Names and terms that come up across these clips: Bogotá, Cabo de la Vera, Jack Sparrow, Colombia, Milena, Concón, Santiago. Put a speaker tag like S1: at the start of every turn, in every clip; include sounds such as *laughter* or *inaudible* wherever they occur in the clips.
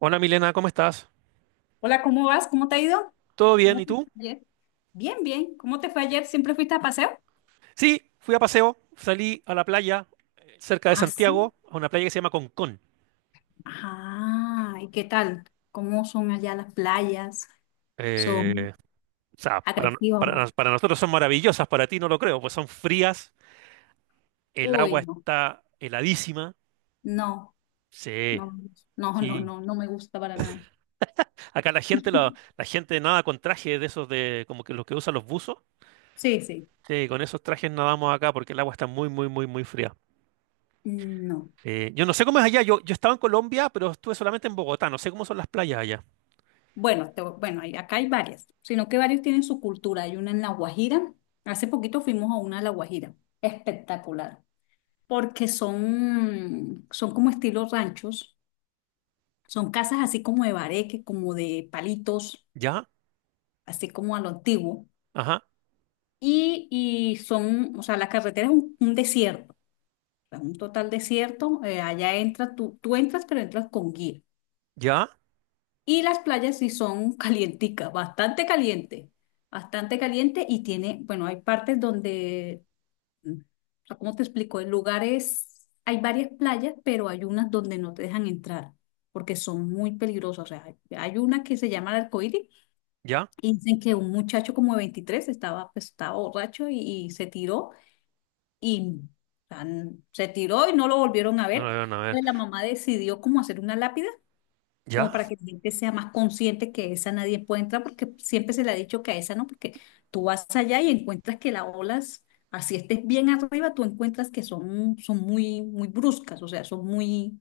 S1: Hola Milena, ¿cómo estás?
S2: Hola, ¿cómo vas? ¿Cómo te ha ido?
S1: ¿Todo bien?
S2: ¿Cómo
S1: ¿Y
S2: te fue
S1: tú?
S2: ayer? Bien, bien. ¿Cómo te fue ayer? ¿Siempre fuiste a paseo?
S1: Sí, fui a paseo, salí a la playa cerca de
S2: Ah, sí.
S1: Santiago, a una playa que se llama Concón.
S2: Ajá. ¿Y qué tal? ¿Cómo son allá las playas?
S1: Eh,
S2: ¿Son
S1: o sea, para, no-
S2: agresivas o
S1: para
S2: no?
S1: nos- para nosotros son maravillosas, para ti no lo creo, pues son frías, el agua
S2: Uy, no.
S1: está heladísima.
S2: No,
S1: Sí,
S2: no, no, no,
S1: sí.
S2: no, no me gusta para nada.
S1: Acá la gente, la gente nada con trajes de esos de como que los que usan los buzos.
S2: Sí, sí.
S1: Sí, con esos trajes nadamos acá porque el agua está muy, muy, muy, muy fría.
S2: No.
S1: Yo no sé cómo es allá, yo estaba en Colombia, pero estuve solamente en Bogotá, no sé cómo son las playas allá.
S2: Bueno, bueno, acá hay varias, sino que varios tienen su cultura. Hay una en La Guajira. Hace poquito fuimos a una a La Guajira. Espectacular. Porque son como estilo ranchos. Son casas así como de bareque, como de palitos,
S1: ¿Ya?
S2: así como a lo antiguo.
S1: Ajá,
S2: Y son, o sea, la carretera es un desierto, o sea, un total desierto. Allá entras, tú entras, pero entras con guía.
S1: ya,
S2: Y las playas sí son *laughs* calienticas, bastante caliente, bastante caliente. Y tiene, bueno, hay partes donde, mm, o sea, ¿cómo te explico? En lugares, hay varias playas, pero hay unas donde no te dejan entrar porque son muy peligrosas. O sea, hay una que se llama el Arcoíris.
S1: ya,
S2: Y dicen que un muchacho como de 23 estaba, pues, estaba borracho y se tiró y, o sea, se tiró y no lo volvieron a
S1: no
S2: ver.
S1: lo veo, a ver,
S2: Entonces la mamá decidió como hacer una lápida, como
S1: ya,
S2: para que la gente sea más consciente que esa nadie puede entrar, porque siempre se le ha dicho que a esa no, porque tú vas allá y encuentras que las olas, así estés bien arriba, tú encuentras que son muy, muy bruscas, o sea, son muy,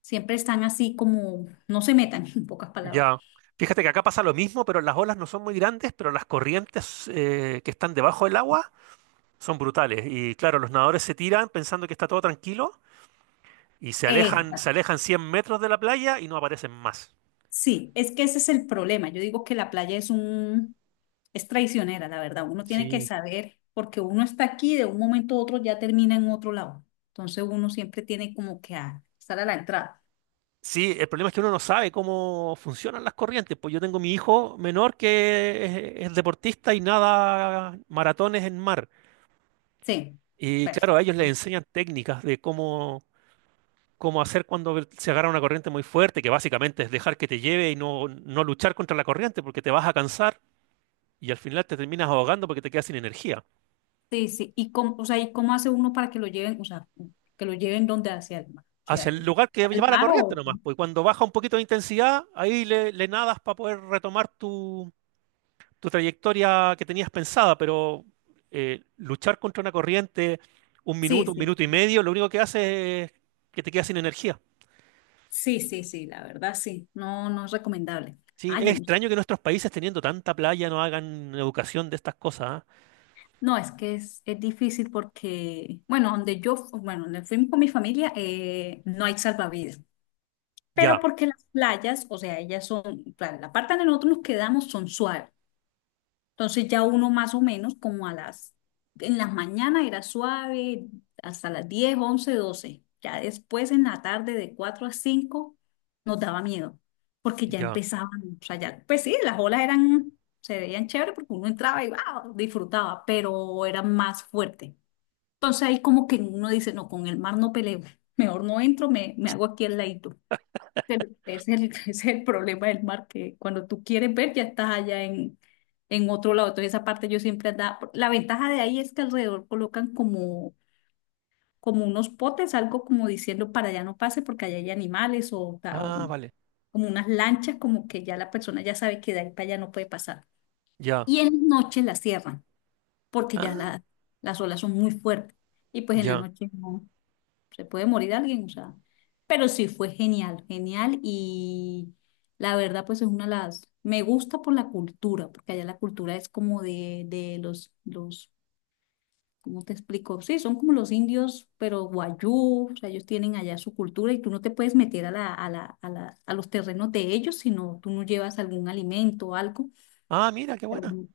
S2: siempre están así como, no se metan, *laughs* en pocas palabras.
S1: ya. Fíjate que acá pasa lo mismo, pero las olas no son muy grandes, pero las corrientes que están debajo del agua son brutales. Y claro, los nadadores se tiran pensando que está todo tranquilo y se alejan 100 metros de la playa y no aparecen más.
S2: Sí, es que ese es el problema. Yo digo que la playa es un, es traicionera, la verdad. Uno tiene que
S1: Sí.
S2: saber, porque uno está aquí, de un momento a otro ya termina en otro lado. Entonces uno siempre tiene como que estar a la entrada.
S1: Sí, el problema es que uno no sabe cómo funcionan las corrientes. Pues yo tengo mi hijo menor que es deportista y nada maratones en mar.
S2: Sí,
S1: Y claro, a ellos les
S2: perfecto.
S1: enseñan técnicas de cómo, como hacer cuando se agarra una corriente muy fuerte, que básicamente es dejar que te lleve y no, no luchar contra la corriente porque te vas a cansar y al final te terminas ahogando porque te quedas sin energía.
S2: Sí, sí. ¿Y cómo hace uno para que lo lleven, o sea, que lo lleven donde hacia el mar? O sea,
S1: Hacia
S2: ¿al
S1: el lugar que
S2: al
S1: lleva la
S2: mar
S1: corriente
S2: o...
S1: nomás, pues cuando baja un poquito de intensidad, ahí le nadas para poder retomar tu trayectoria que tenías pensada, pero luchar contra una corriente
S2: Sí,
S1: un
S2: sí.
S1: minuto y medio, lo único que hace es que te quedas sin energía.
S2: Sí, sí, sí, la verdad sí. No, no es recomendable.
S1: Sí,
S2: Ah,
S1: es
S2: yo no.
S1: extraño que nuestros países teniendo tanta playa no hagan educación de estas cosas, ¿ah?
S2: No, es que es difícil porque, bueno, bueno, donde fui con mi familia, no hay salvavidas. Pero
S1: Ya,
S2: porque las playas, o sea, ellas son, claro, la parte donde nosotros nos quedamos son suaves. Entonces ya uno más o menos como en las mañanas era suave, hasta las 10 11 12. Ya después en la tarde de 4 a 5 nos daba miedo, porque ya
S1: ya.
S2: empezaban, o sea, ya, pues sí, las olas eran se veían chévere porque uno entraba y wow, disfrutaba, pero era más fuerte. Entonces ahí como que uno dice, no, con el mar no peleo, mejor no entro, me hago aquí al ladito. Pero ese es el, *laughs* ese es el problema del mar, que cuando tú quieres ver ya estás allá en otro lado. Entonces esa parte yo siempre andaba, la ventaja de ahí es que alrededor colocan como unos potes, algo como diciendo para allá no pase porque allá hay animales o, o
S1: Ah,
S2: como,
S1: vale.
S2: como unas lanchas, como que ya la persona ya sabe que de ahí para allá no puede pasar.
S1: Ya.
S2: Y en la noche la cierran porque ya
S1: Ah,
S2: las olas son muy fuertes y pues en la
S1: ya.
S2: noche no, se puede morir alguien, o sea, pero sí fue genial, genial y la verdad pues es una de las, me gusta por la cultura, porque allá la cultura es como de los, ¿cómo te explico? Sí, son como los indios, pero guayú, o sea, ellos tienen allá su cultura y tú no te puedes meter a los terrenos de ellos, sino tú no llevas algún alimento o algo
S1: Ah, mira, qué
S2: para
S1: buena.
S2: uno-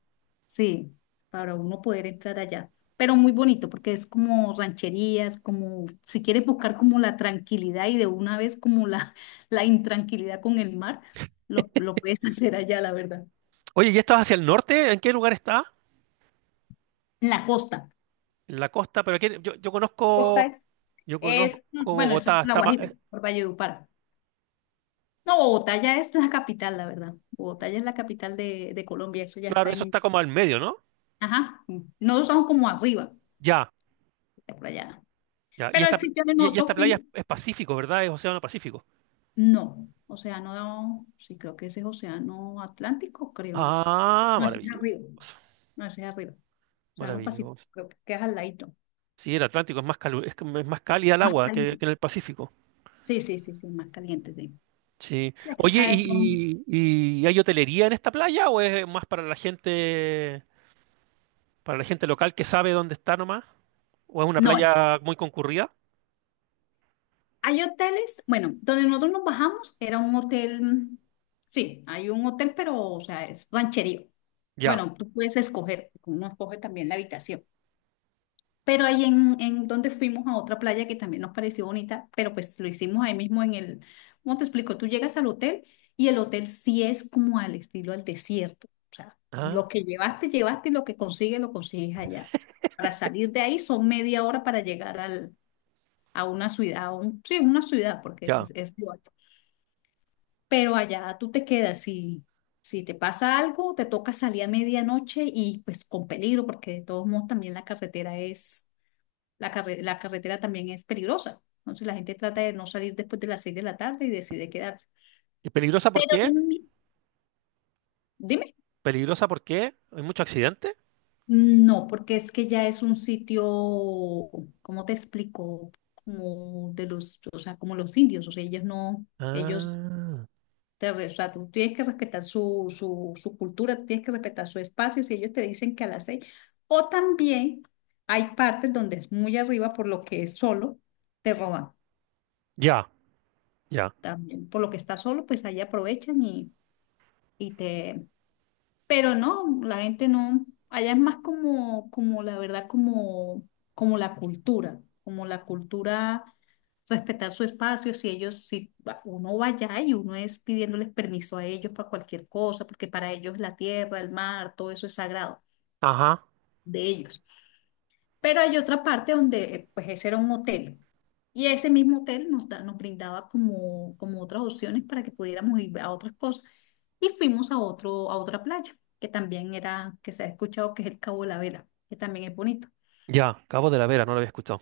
S2: Sí, para uno poder entrar allá. Pero muy bonito porque es como rancherías, como si quieres buscar como la tranquilidad y de una vez como la, *laughs* la intranquilidad con el mar, lo puedes *laughs* hacer allá, la verdad.
S1: Oye, ¿y esto es hacia el norte? ¿En qué lugar está?
S2: En la costa.
S1: En la costa, pero aquí, yo, yo
S2: Costa
S1: conozco,
S2: es.
S1: yo conozco
S2: Bueno, eso es
S1: Bogotá.
S2: La
S1: Está
S2: Guajira, por Valledupar. No, Bogotá ya es la capital, la verdad. Bogotá ya es la capital de Colombia, eso ya
S1: claro,
S2: está
S1: eso
S2: en...
S1: está como al medio, ¿no?
S2: Ajá, nosotros somos como arriba,
S1: Ya,
S2: por allá.
S1: ya. Y
S2: Pero
S1: esta,
S2: el
S1: pl-
S2: sitio de
S1: y, y
S2: nosotros
S1: esta playa es,
S2: fuimos.
S1: es Pacífico, ¿verdad? Es Océano Pacífico.
S2: No, océano, sí, creo que ese es océano Atlántico, creo.
S1: Ah,
S2: No, ese es
S1: maravilloso.
S2: arriba. No, ese es arriba. Océano Pacífico,
S1: Maravilloso.
S2: creo que es al ladito.
S1: Sí, el Atlántico es más que es más cálida el
S2: Más
S1: agua que en
S2: caliente.
S1: el Pacífico.
S2: Sí, sí, sí, sí, más caliente, sí.
S1: Sí.
S2: Sí, es que
S1: Oye,
S2: acá de todo.
S1: ¿y hay hotelería en esta playa o es más para la gente? Para la gente local que sabe dónde está nomás, o es una
S2: No es.
S1: playa muy concurrida,
S2: Hay hoteles, bueno, donde nosotros nos bajamos era un hotel, mm, sí, hay un hotel, pero, o sea, es rancherío.
S1: ya.
S2: Bueno, tú puedes escoger, uno escoge también la habitación. Pero ahí en donde fuimos a otra playa que también nos pareció bonita, pero pues lo hicimos ahí mismo en el, ¿cómo te explico? Tú llegas al hotel y el hotel sí es como al estilo al desierto. O sea, lo
S1: Ah,
S2: que llevaste, llevaste y lo que consigues, lo consigues allá. Para salir de ahí son media hora para llegar a una ciudad, sí, una ciudad, porque
S1: ya.
S2: pues es igual. Pero allá tú te quedas y si te pasa algo, te toca salir a medianoche y pues con peligro, porque de todos modos también la carretera también es peligrosa. Entonces la gente trata de no salir después de las 6 de la tarde y decide quedarse.
S1: ¿Y peligrosa por qué?
S2: Mm, Dime.
S1: ¿Peligrosa por qué? ¿Hay mucho accidente?
S2: No, porque es que ya es un sitio, ¿cómo te explico? Como de los, o sea, como los indios, o sea, ellos no, ellos
S1: Ah,
S2: o sea, tú tienes que respetar su cultura, tienes que respetar su espacio, si ellos te dicen que a las 6, o también hay partes donde es muy arriba por lo que es solo, te roban
S1: ya, ya.
S2: también, por lo que está solo, pues ahí aprovechan y te... Pero no, la gente no, allá es más como la verdad, como la cultura, como la cultura, respetar su espacio, si ellos, si va- uno va allá y uno es pidiéndoles permiso a ellos para cualquier cosa, porque para ellos la tierra, el mar, todo eso es sagrado
S1: Ajá,
S2: de ellos. Pero hay otra parte donde, pues ese era un hotel. Y ese mismo hotel nos brindaba como otras opciones para que pudiéramos ir a otras cosas. Y fuimos a otro, a otra playa, que se ha escuchado que es el Cabo de la Vela, que también es bonito.
S1: ya. Cabo de la Vera, no lo había escuchado.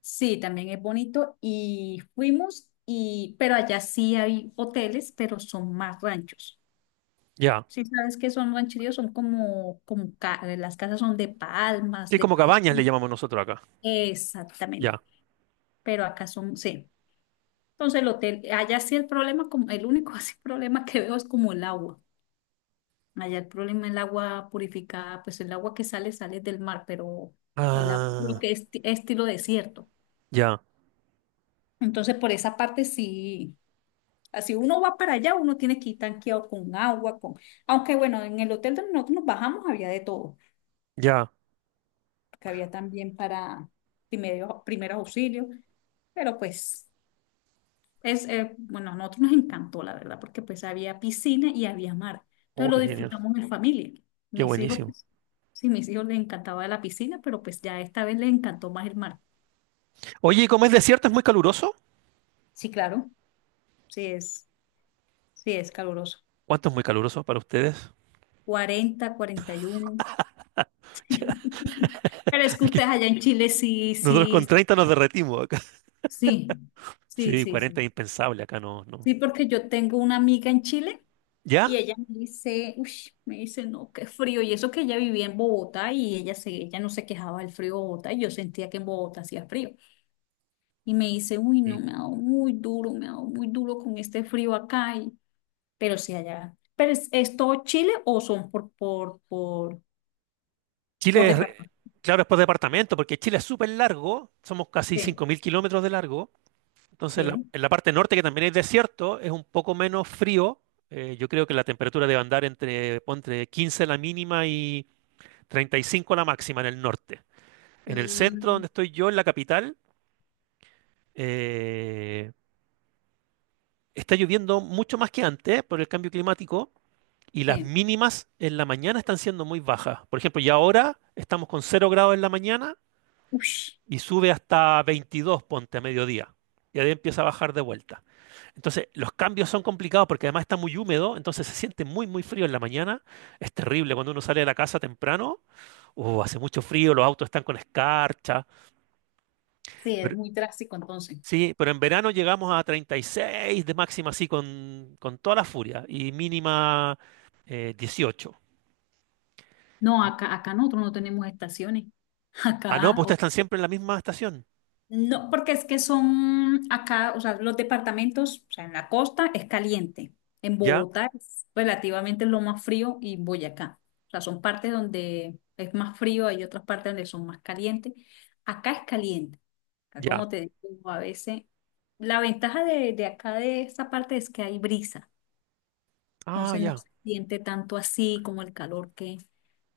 S2: Sí, también es bonito. Pero allá sí hay hoteles, pero son más ranchos.
S1: Ya.
S2: Si sabes que son rancheríos, son las casas son de palmas,
S1: Sí,
S2: de
S1: como
S2: palmas.
S1: cabañas le llamamos nosotros acá.
S2: Exactamente.
S1: Ya.
S2: Pero acá son, sí. Entonces el hotel, allá sí el problema, como, el único *laughs* así problema que veo es como el agua. Allá el problema es el agua purificada, pues el agua que sale, sale del mar, pero el agua creo
S1: Ah,
S2: que es estilo desierto.
S1: ya,
S2: Entonces por esa parte sí, así uno va para allá, uno tiene que ir tanqueado con agua, con... Aunque bueno, en el hotel donde nosotros nos bajamos había de todo,
S1: ya.
S2: porque había también para primero, primeros auxilios, pero pues... Bueno, a nosotros nos encantó, la verdad, porque pues había piscina y había mar.
S1: Oh,
S2: Entonces lo
S1: qué genial.
S2: disfrutamos en familia.
S1: Qué
S2: Mis hijos,
S1: buenísimo.
S2: pues, sí, mis hijos les encantaba la piscina, pero pues ya esta vez les encantó más el mar.
S1: Oye, ¿y como es desierto, es muy caluroso?
S2: Sí, claro, sí es, sí es caluroso.
S1: ¿Cuánto es muy caluroso para ustedes? *laughs*
S2: 40, 41 *laughs* Pero es que
S1: Es que
S2: ustedes allá en Chile sí,
S1: nosotros con
S2: sí,
S1: 30 nos derretimos acá.
S2: sí, sí,
S1: Sí,
S2: sí,
S1: 40,
S2: sí.
S1: es impensable acá, no, no.
S2: Sí, porque yo tengo una amiga en Chile.
S1: ¿Ya?
S2: Y ella me dice, uy, me dice, no, qué frío. Y eso que ella vivía en Bogotá y ella no se quejaba del frío de Bogotá y yo sentía que en Bogotá hacía frío. Y me dice, uy,
S1: Sí.
S2: no, me ha dado muy duro, me ha dado muy duro con este frío acá. Pero sí, allá. ¿Pero es todo Chile o son por
S1: Chile
S2: departamento?
S1: claro, es por departamento, porque Chile es súper largo, somos casi
S2: Sí,
S1: 5000 kilómetros de largo, entonces en la,
S2: sí,
S1: en la parte norte, que también hay desierto, es un poco menos frío, yo creo que la temperatura debe andar entre 15 la mínima y 35 la máxima en el norte. En el centro,
S2: mm,
S1: donde estoy yo, en la capital, eh, está lloviendo mucho más que antes por el cambio climático y las
S2: sí.
S1: mínimas en la mañana están siendo muy bajas. Por ejemplo, ya ahora estamos con 0 grados en la mañana
S2: Uy, sí,
S1: y sube hasta 22, ponte a mediodía. Y ahí empieza a bajar de vuelta. Entonces, los cambios son complicados porque además está muy húmedo, entonces se siente muy, muy frío en la mañana. Es terrible cuando uno sale de la casa temprano. Hace mucho frío, los autos están con escarcha.
S2: es
S1: Pero,
S2: muy drástico entonces.
S1: sí, pero en verano llegamos a 36 de máxima, así con toda la furia, y mínima 18.
S2: No, acá nosotros no tenemos estaciones. *laughs*
S1: Ah, no,
S2: Acá,
S1: pues ustedes están siempre en la misma estación.
S2: No, porque es que son acá, o sea, los departamentos, o sea, en la costa es caliente, en
S1: ¿Ya?
S2: Bogotá es relativamente lo más frío y Boyacá. O sea, son partes donde es más frío, hay otras partes donde son más calientes. Acá es caliente, acá
S1: Ya.
S2: como te digo, a veces la ventaja de acá de esta parte es que hay brisa,
S1: Ah,
S2: entonces no
S1: ya.
S2: se siente tanto así como el calor que,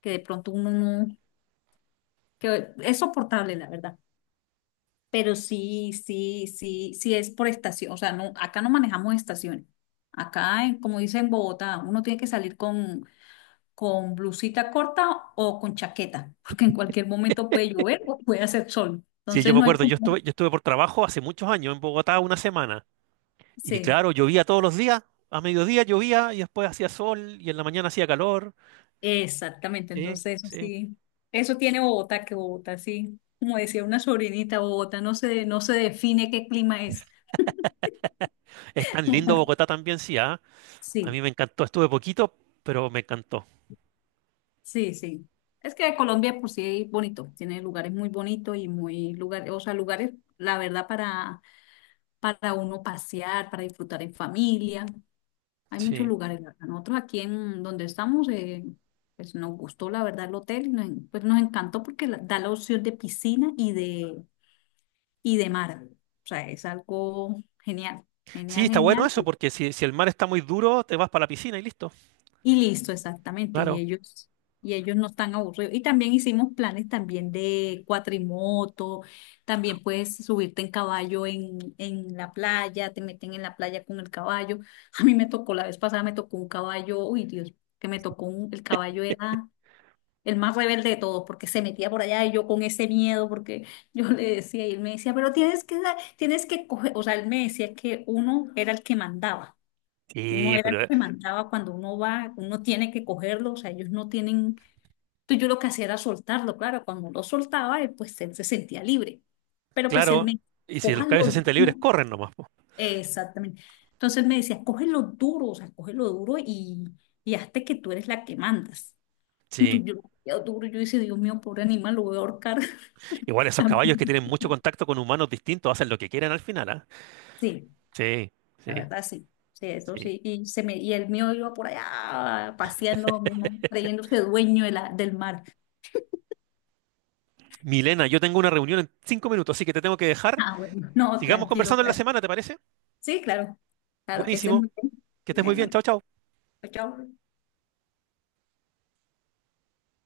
S2: que de pronto uno no, que es soportable, la verdad. Pero sí, sí, sí, sí es por estación. O sea, no, acá no manejamos estaciones. Acá, como dice en Bogotá, uno tiene que salir con blusita corta o con chaqueta, *laughs* porque en cualquier momento puede llover o puede hacer sol.
S1: Sí, yo
S2: Entonces
S1: me
S2: no hay
S1: acuerdo, yo
S2: como...
S1: estuve, yo estuve por trabajo hace muchos años en Bogotá una semana. Y
S2: Sí,
S1: claro, llovía todos los días, a mediodía llovía y después hacía sol y en la mañana hacía calor.
S2: exactamente.
S1: Sí,
S2: Entonces eso
S1: sí.
S2: sí, eso tiene Bogotá, que Bogotá sí. Como decía una sobrinita, Bogotá no se define qué clima es.
S1: Es tan lindo Bogotá
S2: *laughs*
S1: también, sí, ¿ah? A
S2: Sí.
S1: mí me encantó, estuve poquito, pero me encantó.
S2: Sí, sí. Es que Colombia por sí es bonito, tiene lugares muy bonitos y muy lugares, o sea, lugares, la verdad, para, uno pasear, para disfrutar en familia. Hay muchos
S1: Sí.
S2: lugares, la verdad. Nosotros aquí en donde estamos, pues nos gustó la verdad el hotel y nos encantó porque da la opción de piscina y de mar. O sea, es algo genial,
S1: Sí,
S2: genial,
S1: está bueno
S2: genial.
S1: eso, porque si, si el mar está muy duro, te vas para la piscina y listo.
S2: Y listo, exactamente. Y
S1: Claro.
S2: ellos, y ellos no están aburridos. Y también hicimos planes también de cuatrimoto, también puedes subirte en caballo en la playa, te meten en la playa con el caballo. A mí me tocó, la vez pasada me tocó un caballo, uy Dios, que me tocó un, el caballo era el más rebelde de todos, porque se metía por allá y yo con ese miedo, porque *laughs* yo le decía, y él me decía, pero tienes que coger, o sea, él me decía que uno era el que mandaba. Uno
S1: Sí,
S2: era el
S1: pero
S2: que mandaba cuando uno va, uno tiene que cogerlo, o sea, ellos no tienen, entonces yo lo que hacía era soltarlo, claro, cuando lo soltaba, él se sentía libre, pero pues él
S1: claro,
S2: me,
S1: y si los caballos se
S2: cójanlo
S1: sienten libres,
S2: duro,
S1: corren nomás, po.
S2: exactamente, entonces él me decía, cógelo duro, o sea, cógelo duro y hazte que tú eres la que mandas,
S1: Sí.
S2: entonces yo lo cogía duro, yo decía, Dios mío, pobre animal, lo voy a ahorcar,
S1: Igual esos caballos que tienen
S2: *laughs*
S1: mucho contacto con humanos distintos hacen lo que quieran al final, ¿ah?
S2: sí,
S1: Sí,
S2: la
S1: sí,
S2: verdad sí, sí, eso
S1: sí.
S2: sí, y el mío iba por allá paseando, ¿no? Creyéndose dueño de la, del mar.
S1: Milena, yo tengo una reunión en 5 minutos, así que te tengo que dejar.
S2: Ah, bueno, no,
S1: Sigamos
S2: tranquilo,
S1: conversando en la
S2: gracias.
S1: semana, ¿te parece?
S2: Sí, claro, claro que estés
S1: Buenísimo.
S2: muy bien.
S1: Que estés muy bien.
S2: Bueno,
S1: Chao, chao.
S2: chao.